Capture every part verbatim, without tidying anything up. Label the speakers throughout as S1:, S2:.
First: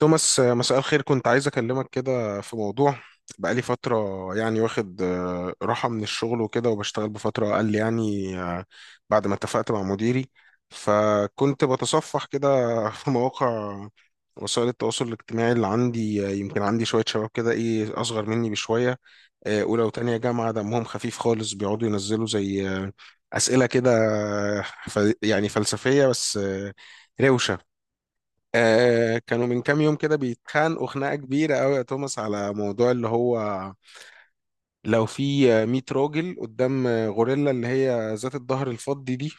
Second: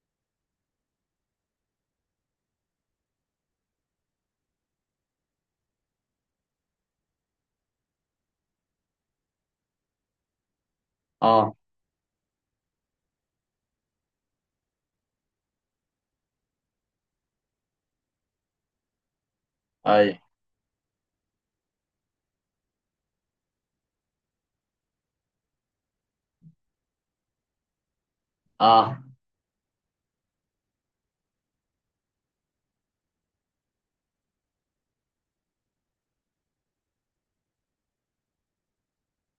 S1: توماس، آه، مساء الخير. كنت عايز أكلمك كده في موضوع بقالي فترة. يعني واخد آه، راحة من الشغل وكده وبشتغل بفترة أقل يعني آه، بعد ما اتفقت مع مديري.
S2: اه،
S1: فكنت بتصفح كده في مواقع وسائل التواصل الاجتماعي اللي عندي، آه، يمكن عندي شوية شباب كده إيه أصغر مني بشوية، آه، أولى
S2: اي،
S1: وتانية جامعة دمهم خفيف خالص بيقعدوا ينزلوا زي آه، أسئلة كده، آه، ف- يعني فلسفية بس آه، روشة.
S2: اه،
S1: آه كانوا من كام يوم كده بيتخانقوا خناقة كبيرة قوي يا توماس على موضوع اللي هو لو في مية راجل قدام غوريلا اللي هي ذات الظهر الفضي دي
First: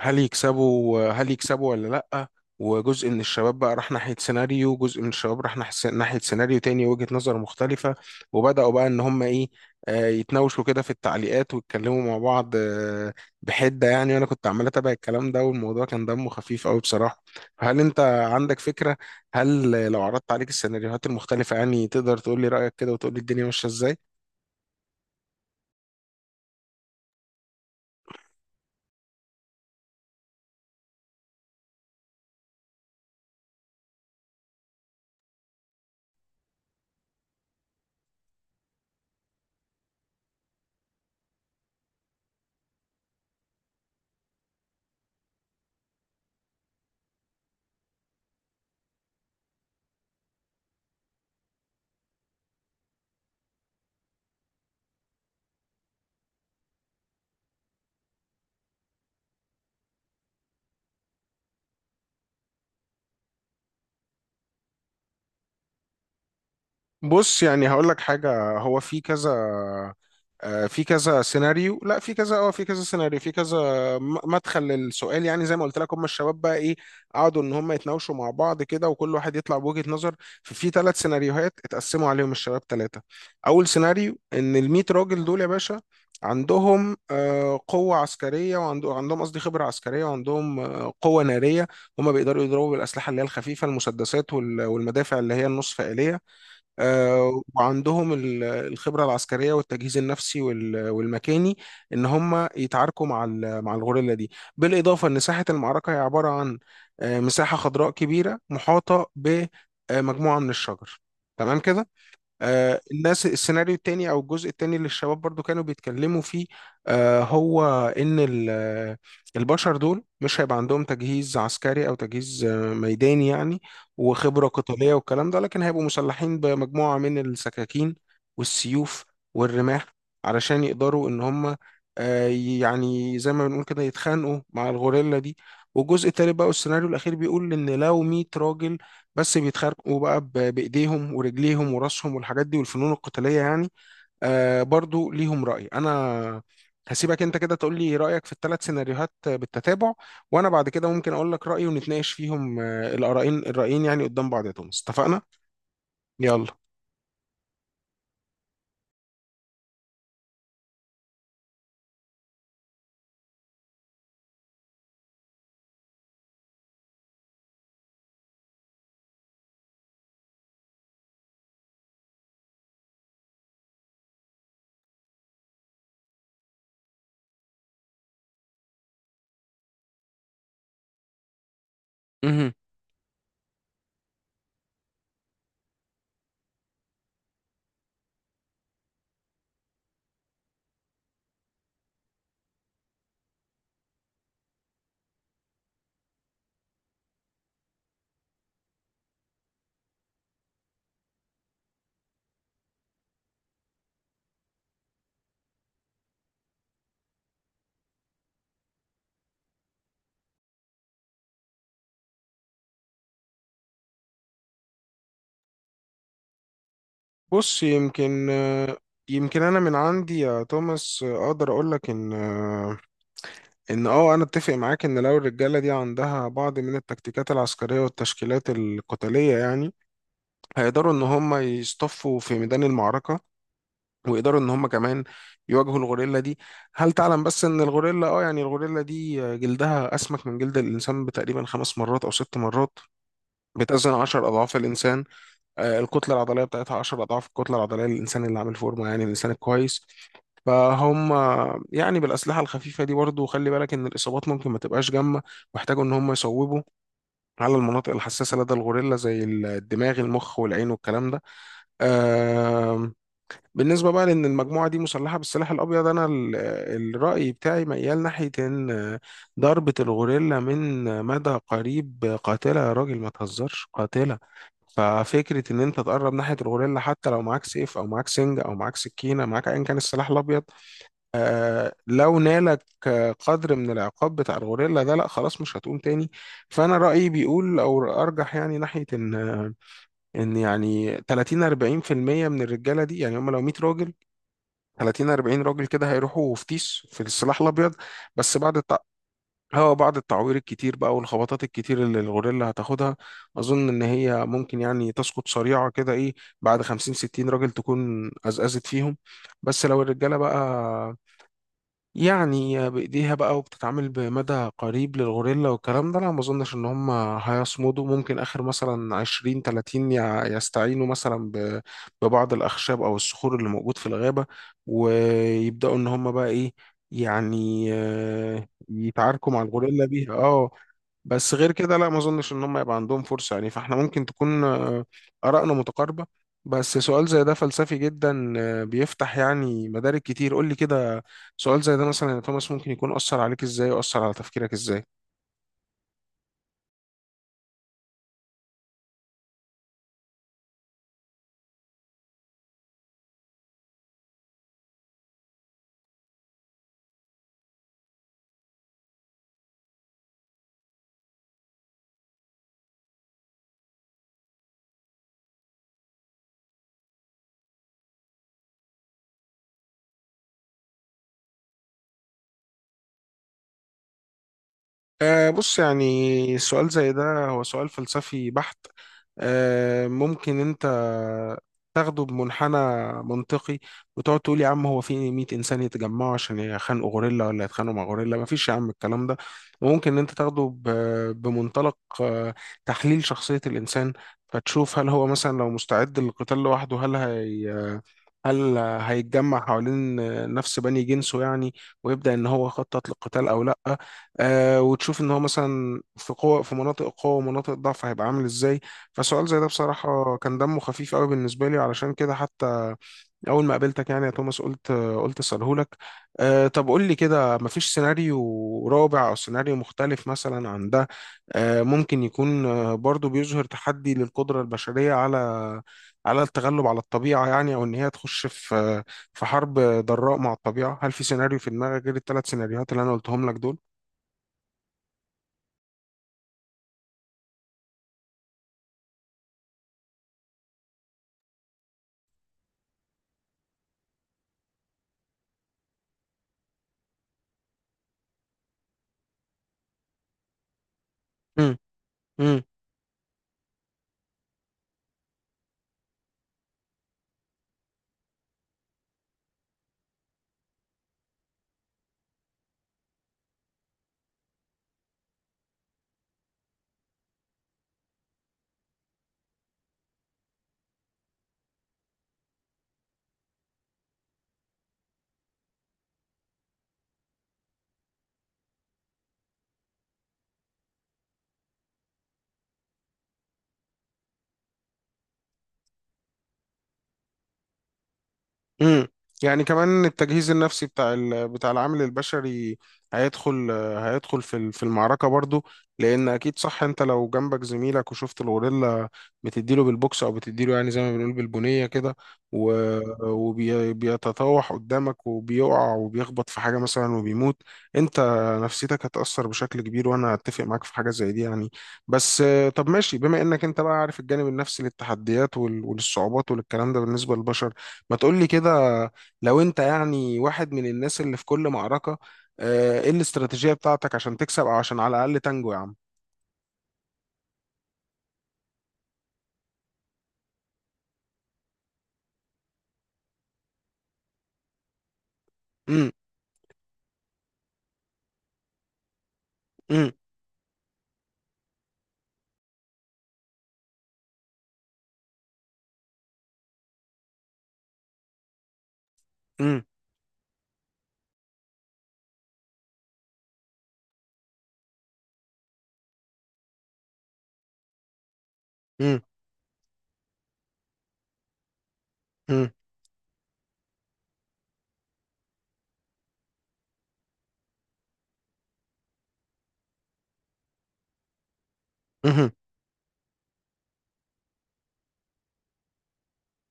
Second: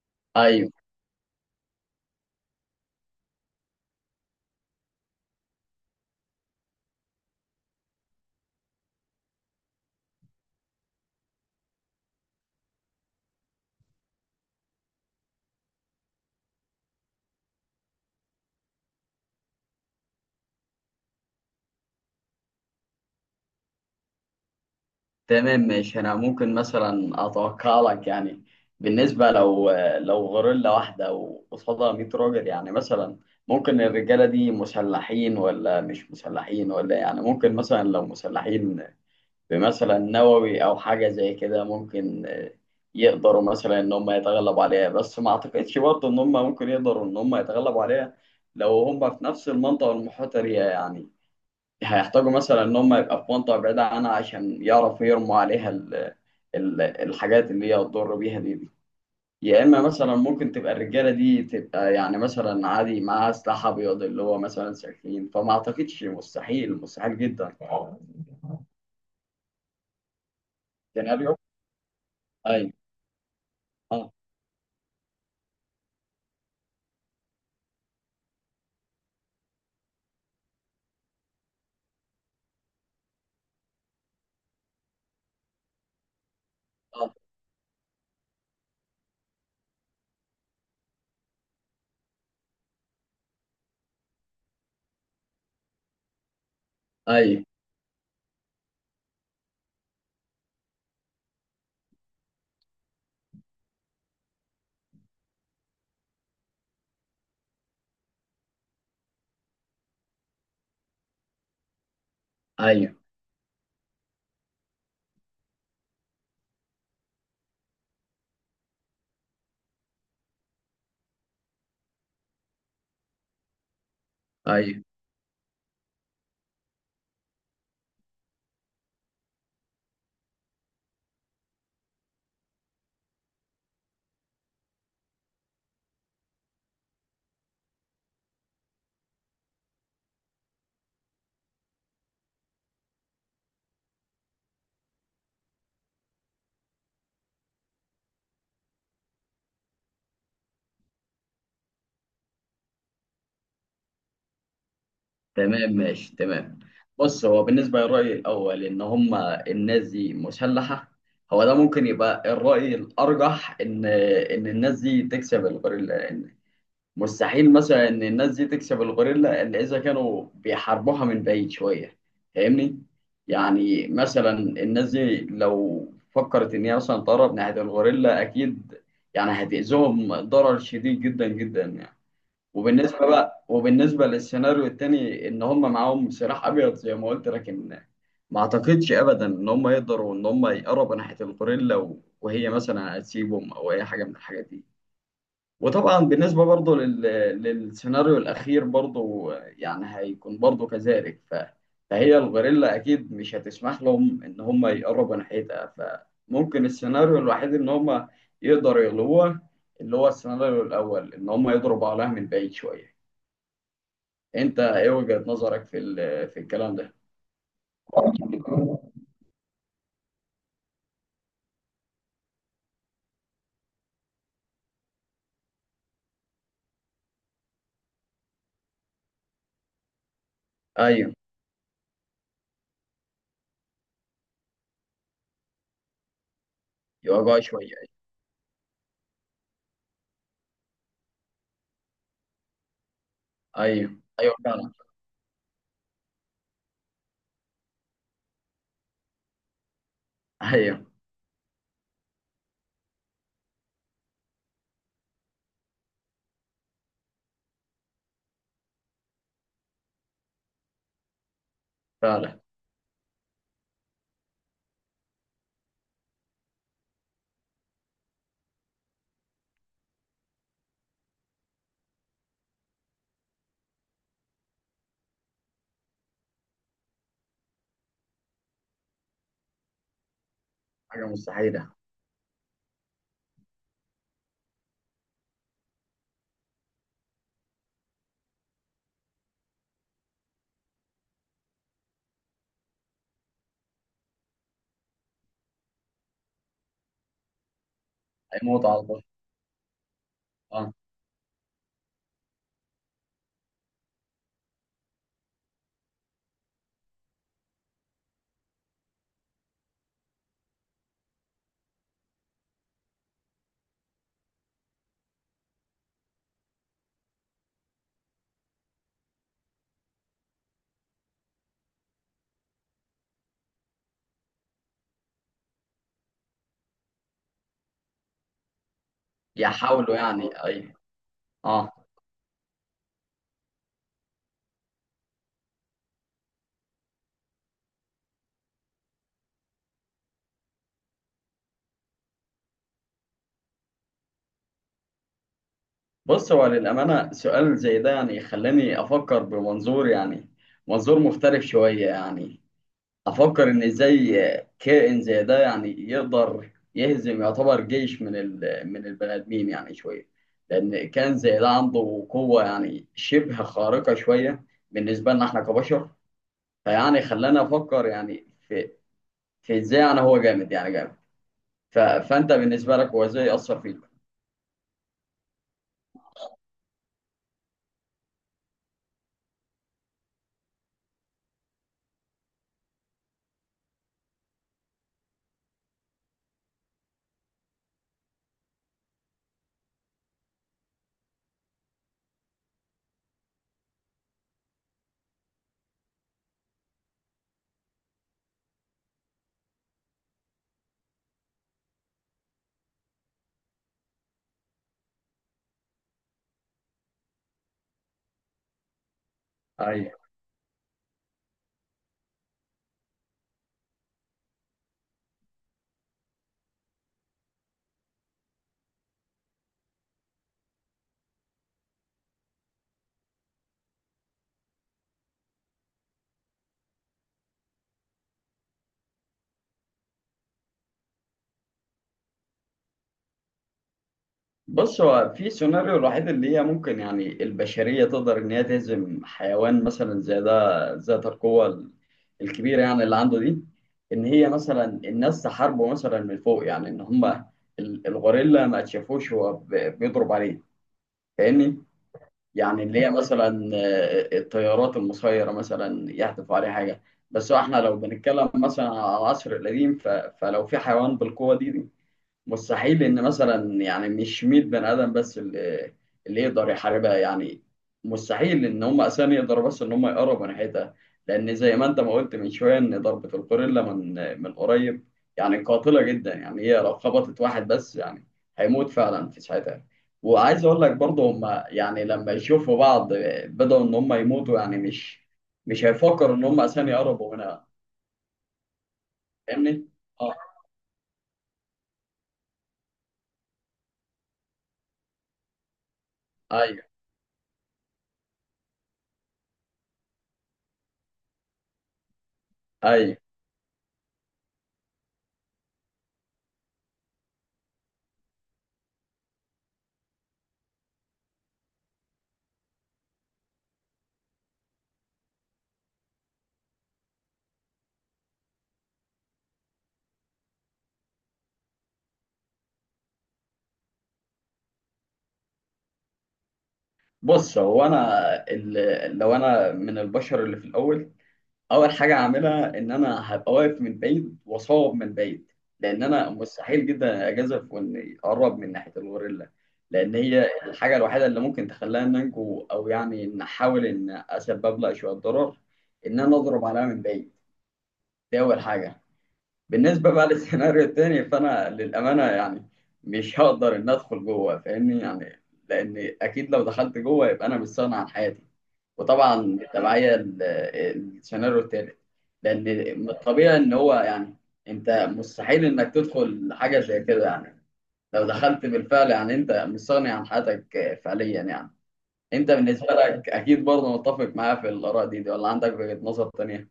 S1: هل
S2: ايوه،
S1: يكسبوا هل يكسبوا ولا لأ. وجزء من الشباب بقى راح ناحية سيناريو، جزء من الشباب راح نح- ناحية سيناريو تاني، وجهة نظر مختلفة. وبدأوا بقى إن هم إيه، آه، يتناوشوا كده في التعليقات ويتكلموا مع بعض آه، بحدة يعني. وأنا كنت عمال أتابع الكلام ده والموضوع كان دمه خفيف أوي بصراحة. فهل أنت عندك فكرة؟ هل لو عرضت عليك السيناريوهات المختلفة يعني تقدر تقول لي رأيك كده وتقول لي الدنيا ماشية إزاي؟
S2: تمام ماشي. انا ممكن مثلا اتوقع لك، يعني بالنسبه لو لو غوريلا واحده وقصادها مية راجل، يعني مثلا ممكن الرجاله دي مسلحين ولا مش مسلحين، ولا يعني ممكن مثلا لو مسلحين بمثلا نووي او حاجه زي كده، ممكن آه، يقدروا مثلا ان هم يتغلبوا عليها. بس ما اعتقدش برضه ان هم ممكن يقدروا ان هم يتغلبوا عليها لو هم في نفس المنطقه المحيطه بيها يعني. هيحتاجوا مثلا ان هم يبقى في منطقه بعيده عنها عشان يعرفوا يرموا عليها ال ال الحاجات اللي هي تضر بيها دي, دي يا اما مثلا ممكن تبقى الرجاله دي تبقى يعني مثلا عادي معاها سلاح ابيض اللي هو مثلا سكين، فما اعتقدش، مستحيل، مستحيل
S1: بص
S2: جدا.
S1: يعني هقول لك حاجة. هو في كذا آه، في كذا
S2: سيناريو،
S1: سيناريو، لا في كذا اه في
S2: ايوه،
S1: كذا سيناريو في كذا
S2: اه،
S1: م- مدخل للسؤال. يعني زي ما قلت لك، هم الشباب بقى ايه، قعدوا ان هم يتناوشوا مع بعض كده وكل واحد يطلع بوجهة نظر. ففي ثلاث سيناريوهات اتقسموا عليهم الشباب ثلاثة. اول سيناريو ان ال مية راجل دول يا باشا عندهم
S2: اه،
S1: آه، قوة عسكرية، وعندهم قصدي خبرة عسكرية، وعندهم آه، قوة نارية. هم بيقدروا يضربوا بالأسلحة اللي هي الخفيفة، المسدسات وال- والمدافع اللي هي النصف آلية، آه،
S2: ايوه،
S1: وعندهم ال- الخبرة العسكرية والتجهيز النفسي وال- والمكاني إن هم يتعاركوا مع ال- مع الغوريلا دي. بالإضافة إن ساحة المعركة هي عبارة عن آه، مساحة خضراء كبيرة محاطة بمجموعة من الشجر. تمام كده. آه،
S2: ايوه،
S1: الناس، السيناريو التاني او الجزء التاني اللي الشباب برضو كانوا بيتكلموا فيه آه، هو ان ال- آه، البشر دول مش هيبقى عندهم تجهيز عسكري او تجهيز آه، ميداني يعني وخبرة
S2: ايوه،
S1: قتالية والكلام ده، لكن هيبقوا مسلحين بمجموعة من السكاكين والسيوف والرماح علشان يقدروا ان هم آه، يعني زي ما بنقول كده يتخانقوا مع الغوريلا دي. والجزء التالت بقى والسيناريو الاخير بيقول ان لو مية راجل بس بيتخانقوا بقى ب- بايديهم ورجليهم وراسهم والحاجات دي والفنون القتاليه يعني. آه برضو ليهم راي. انا هسيبك انت كده تقول لي رايك في الثلاث سيناريوهات بالتتابع، وانا بعد كده ممكن اقول لك رايي ونتناقش فيهم آه، الارائين الرايين يعني قدام بعض يا توماس، اتفقنا.
S2: تمام ماشي
S1: يلا.
S2: تمام. بص، هو بالنسبة للرأي الأول إن هما الناس دي مسلحة، هو ده ممكن يبقى الرأي الأرجح، إن إن الناس دي تكسب الغوريلا، لأن مستحيل مثلا إن الناس دي تكسب الغوريلا إلا إذا كانوا بيحاربوها من بعيد شوية. فاهمني؟ يعني مثلا الناس دي لو فكرت إن هي مثلا تقرب ناحية الغوريلا، أكيد يعني هتأذيهم ضرر شديد جدا جدا يعني.
S1: مهم.
S2: وبالنسبة بقى، وبالنسبة للسيناريو التاني إن هم معاهم سلاح أبيض زي ما قلت، لكن ما أعتقدش أبدا إن هم يقدروا إن هم يقربوا ناحية الغوريلا، و- وهي مثلا هتسيبهم أو أي حاجة من الحاجات دي. وطبعا بالنسبة برضه لل... للسيناريو الأخير برضه، يعني هيكون برضه كذلك، ف... فهي الغوريلا أكيد مش هتسمح لهم إن هم يقربوا ناحيتها. فممكن السيناريو الوحيد إن هم يقدروا يغلبوها اللي هو السيناريو الأول، إن هم يضربوا عليها من بعيد شوية. انت ايه وجهة نظرك في ال- في الكلام ده؟
S1: بص يمكن آه، يمكن انا من عندي يا توماس آه، اقدر اقول لك ان آه، ان اه انا اتفق معاك ان لو الرجاله دي عندها بعض من التكتيكات العسكريه والتشكيلات القتاليه يعني هيقدروا ان
S2: ايوه،
S1: هم يصطفوا في ميدان المعركه، ويقدروا ان هم كمان يواجهوا الغوريلا دي. هل تعلم
S2: يوجعوا
S1: بس ان
S2: شويه.
S1: الغوريلا اه يعني الغوريلا دي جلدها اسمك من جلد الانسان بتقريبا خمس مرات او ست مرات،
S2: ايوه،
S1: بتزن عشر
S2: ايوه
S1: اضعاف
S2: فعلا.
S1: الانسان. آه، الكتله العضليه بتاعتها عشر اضعاف الكتله العضليه للانسان اللي عامل فورمه يعني الانسان الكويس.
S2: ايوه
S1: فهم يعني بالأسلحة الخفيفة دي برضه خلي بالك إن الإصابات ممكن ما تبقاش جامة، واحتاجوا إن هم يصوبوا على المناطق الحساسة لدى الغوريلا زي الدماغ، المخ، والعين، والكلام ده.
S2: فعلا.
S1: آم، بالنسبة بقى لأن المجموعة دي مسلحة بالسلاح الأبيض، أنا ال- الرأي بتاعي ميال ناحية إن ضربة الغوريلا من مدى قريب قاتلة يا راجل، ما تهزرش، قاتلة. ففكرة إن أنت تقرب ناحية الغوريلا حتى لو معاك سيف أو معاك سنج أو معاك سكينة، معاك أيا كان السلاح الأبيض،
S2: حاجه مستحيله.
S1: آه، لو نالك آه، قدر من العقاب بتاع الغوريلا ده، لأ خلاص مش هتقوم تاني. فأنا رأيي بيقول أو أرجح يعني ناحية إن ان يعني تلاتين اربعين في المية من الرجاله دي، يعني هم لو مية راجل، تلاتين اربعين راجل كده هيروحوا فتيش في السلاح الابيض. بس بعد
S2: هيموت
S1: التع...
S2: على البشر.
S1: هو بعد التعوير
S2: اه.
S1: الكتير بقى والخبطات الكتير اللي الغوريلا هتاخدها، اظن ان هي ممكن يعني تسقط سريعه كده ايه، بعد خمسين ستين راجل تكون ازأزت فيهم. بس لو الرجاله بقى يعني بإيديها بقى وبتتعامل بمدى قريب للغوريلا والكلام ده، أنا ما أظنش إن هم هيصمدوا. ممكن آخر مثلا عشرين تلاتين يع- يستعينوا مثلا ب- ببعض الأخشاب أو الصخور اللي موجود في الغابة، ويبدأوا إن هم بقى إيه، يعني آه، يتعاركوا مع الغوريلا
S2: يحاولوا
S1: بيها
S2: يعني،
S1: اه
S2: ايوه.
S1: بس غير
S2: اه،
S1: كده لا، ما اظنش ان هم يبقى عندهم فرصه يعني. فاحنا ممكن تكون آه، ارائنا متقاربه. بس سؤال زي ده فلسفي جدا، آه، بيفتح يعني مدارك كتير. قول لي كده، سؤال زي ده مثلا يا توماس ممكن يكون اثر عليك ازاي واثر على تفكيرك ازاي؟
S2: بص، هو للامانه سؤال زي ده يعني خلاني افكر بمنظور، يعني منظور مختلف شويه يعني. افكر ان ازاي كائن زي ده يعني يقدر يهزم، يعتبر، جيش من ال... من البني ادمين يعني شويه، لان كائن زي ده عنده قوه يعني شبه خارقه شويه بالنسبه لنا احنا كبشر. فيعني خلانا افكر، يعني في في ازاي، يعني هو جامد يعني جامد. ف... فانت بالنسبه لك هو ازاي اثر فيك؟
S1: أه بص، يعني سؤال زي ده هو سؤال فلسفي بحت. أه ممكن انت تاخده بمنحنى منطقي وتقعد تقول يا عم، هو في مئة انسان يتجمعوا عشان يخانقوا غوريلا ولا يتخانقوا مع غوريلا، مفيش يا عم الكلام ده. وممكن ان انت تاخده ب- بمنطلق آه، تحليل شخصية الانسان، فتشوف هل هو مثلا لو مستعد للقتال لوحده، هل هي، هل هيتجمع حوالين نفس بني جنسه يعني ويبدأ ان هو يخطط للقتال او لا. آه وتشوف ان هو مثلا في قوة، في مناطق قوة ومناطق ضعف هيبقى عامل ازاي. فسؤال زي ده
S2: ايوه.
S1: بصراحة كان دمه خفيف قوي بالنسبة لي، علشان كده حتى اول ما قابلتك يعني يا توماس قلت قلت اساله لك. آه طب قول لي كده، مفيش سيناريو رابع او سيناريو مختلف مثلا عن ده، آه ممكن يكون آه برضو بيظهر تحدي للقدرة البشرية على على التغلب على الطبيعة يعني، او ان هي تخش في في حرب ضراء مع الطبيعة؟ هل في سيناريو في دماغك غير الثلاث سيناريوهات اللي انا قلتهم لك دول؟
S2: بص، هو في سيناريو الوحيد اللي هي ممكن يعني البشرية تقدر إن هي تهزم حيوان مثلا زي ده، ذات القوة ال- الكبيرة يعني اللي عنده دي، إن هي مثلا الناس تحاربه مثلا من فوق، يعني إن هما ال- الغوريلا ما تشافوش هو ب- بيضرب عليه. فاهمني؟
S1: امم.
S2: يعني اللي هي مثلا آه، الطيارات المسيرة مثلا يحدفوا عليه حاجة. بس هو إحنا لو بنتكلم مثلا على العصر القديم، ف- فلو في حيوان بالقوة دي، مستحيل ان مثلا، يعني مش مائة بني ادم بس اللي اللي يقدر يحاربها يعني. مستحيل ان هم اساسا يقدروا بس ان هم يقربوا ناحيتها، لان زي ما انت ما قلت من شويه ان ضربه الغوريلا من من قريب، يعني قاتله جدا، يعني هي لو خبطت واحد بس يعني هيموت فعلا في ساعتها. وعايز اقول لك برضه، هم يعني لما يشوفوا بعض بدأوا ان هم يموتوا، يعني مش مش هيفكروا ان هم اساسا يقربوا منها.
S1: امم. يعني
S2: فاهمني؟
S1: كمان
S2: اه،
S1: التجهيز النفسي بتاع ال... بتاع العامل البشري هيدخل هيدخل في ال- في المعركة برضو. لأن أكيد صح،
S2: ايوه،
S1: أنت لو جنبك زميلك وشفت الغوريلا بتديله بالبوكس أو بتديله يعني زي ما بنقول بالبنية كده و...
S2: ايوه.
S1: وبيتطوح قدامك وبيقع وبيخبط في حاجة مثلا وبيموت، أنت نفسيتك هتأثر بشكل كبير. وأنا أتفق معاك في حاجة زي دي يعني. بس آه، طب ماشي، بما إنك أنت بقى عارف الجانب النفسي للتحديات وال... وللصعوبات وللكلام ده بالنسبة للبشر، ما تقولي كده، لو انت يعني واحد من الناس اللي في كل معركة، آه، ايه الاستراتيجية بتاعتك عشان تكسب او عشان على الأقل تنجو يا عم؟
S2: بص، هو انا، ال- لو انا من البشر اللي في الاول، اول حاجه هعملها ان انا هبقى واقف من بعيد واصوب من بعيد، لان
S1: امم.
S2: انا مستحيل جدا اجازف واني اقرب من ناحيه الغوريلا،
S1: امم.
S2: لان هي الحاجه الوحيده اللي ممكن تخليها إن انجو، او يعني ان احاول ان اسبب لها شويه ضرر، ان انا اضرب عليها من بعيد. دي اول حاجه. بالنسبه بقى للسيناريو التاني، فانا للامانه يعني مش هقدر ان ادخل جوه، فاهمني يعني، لان اكيد لو دخلت جوه يبقى انا مستغني عن حياتي.
S1: امم.
S2: وطبعا التبعية، ال- السيناريو التالت، لأن
S1: امم.
S2: من الطبيعي إن هو، يعني أنت مستحيل إنك تدخل حاجة زي كده يعني، لو دخلت بالفعل يعني أنت مستغني عن حياتك فعليا يعني.
S1: امم.
S2: أنت بالنسبة لك أكيد برضه متفق معايا في الآراء دي, دي ولا عندك وجهة نظر تانية؟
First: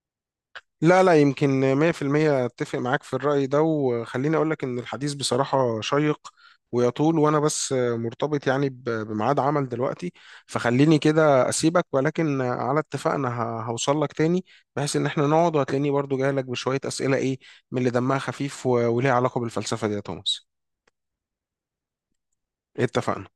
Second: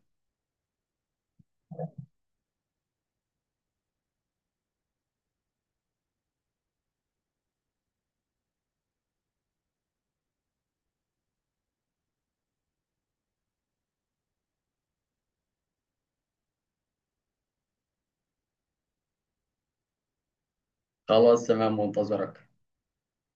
S1: لا لا، يمكن مية في المية اتفق معاك في الرأي ده. وخليني اقولك ان الحديث بصراحة شيق ويطول، وانا بس مرتبط يعني ب- بميعاد عمل دلوقتي. فخليني كده اسيبك، ولكن على اتفاقنا ه- هوصلك تاني، بحيث ان احنا نقعد وهتلاقيني برضو جاي لك بشوية اسئلة ايه من اللي دمها خفيف و- وليها علاقة بالفلسفة دي يا توماس.
S2: خلاص تمام، منتظرك.
S1: إيه، اتفقنا.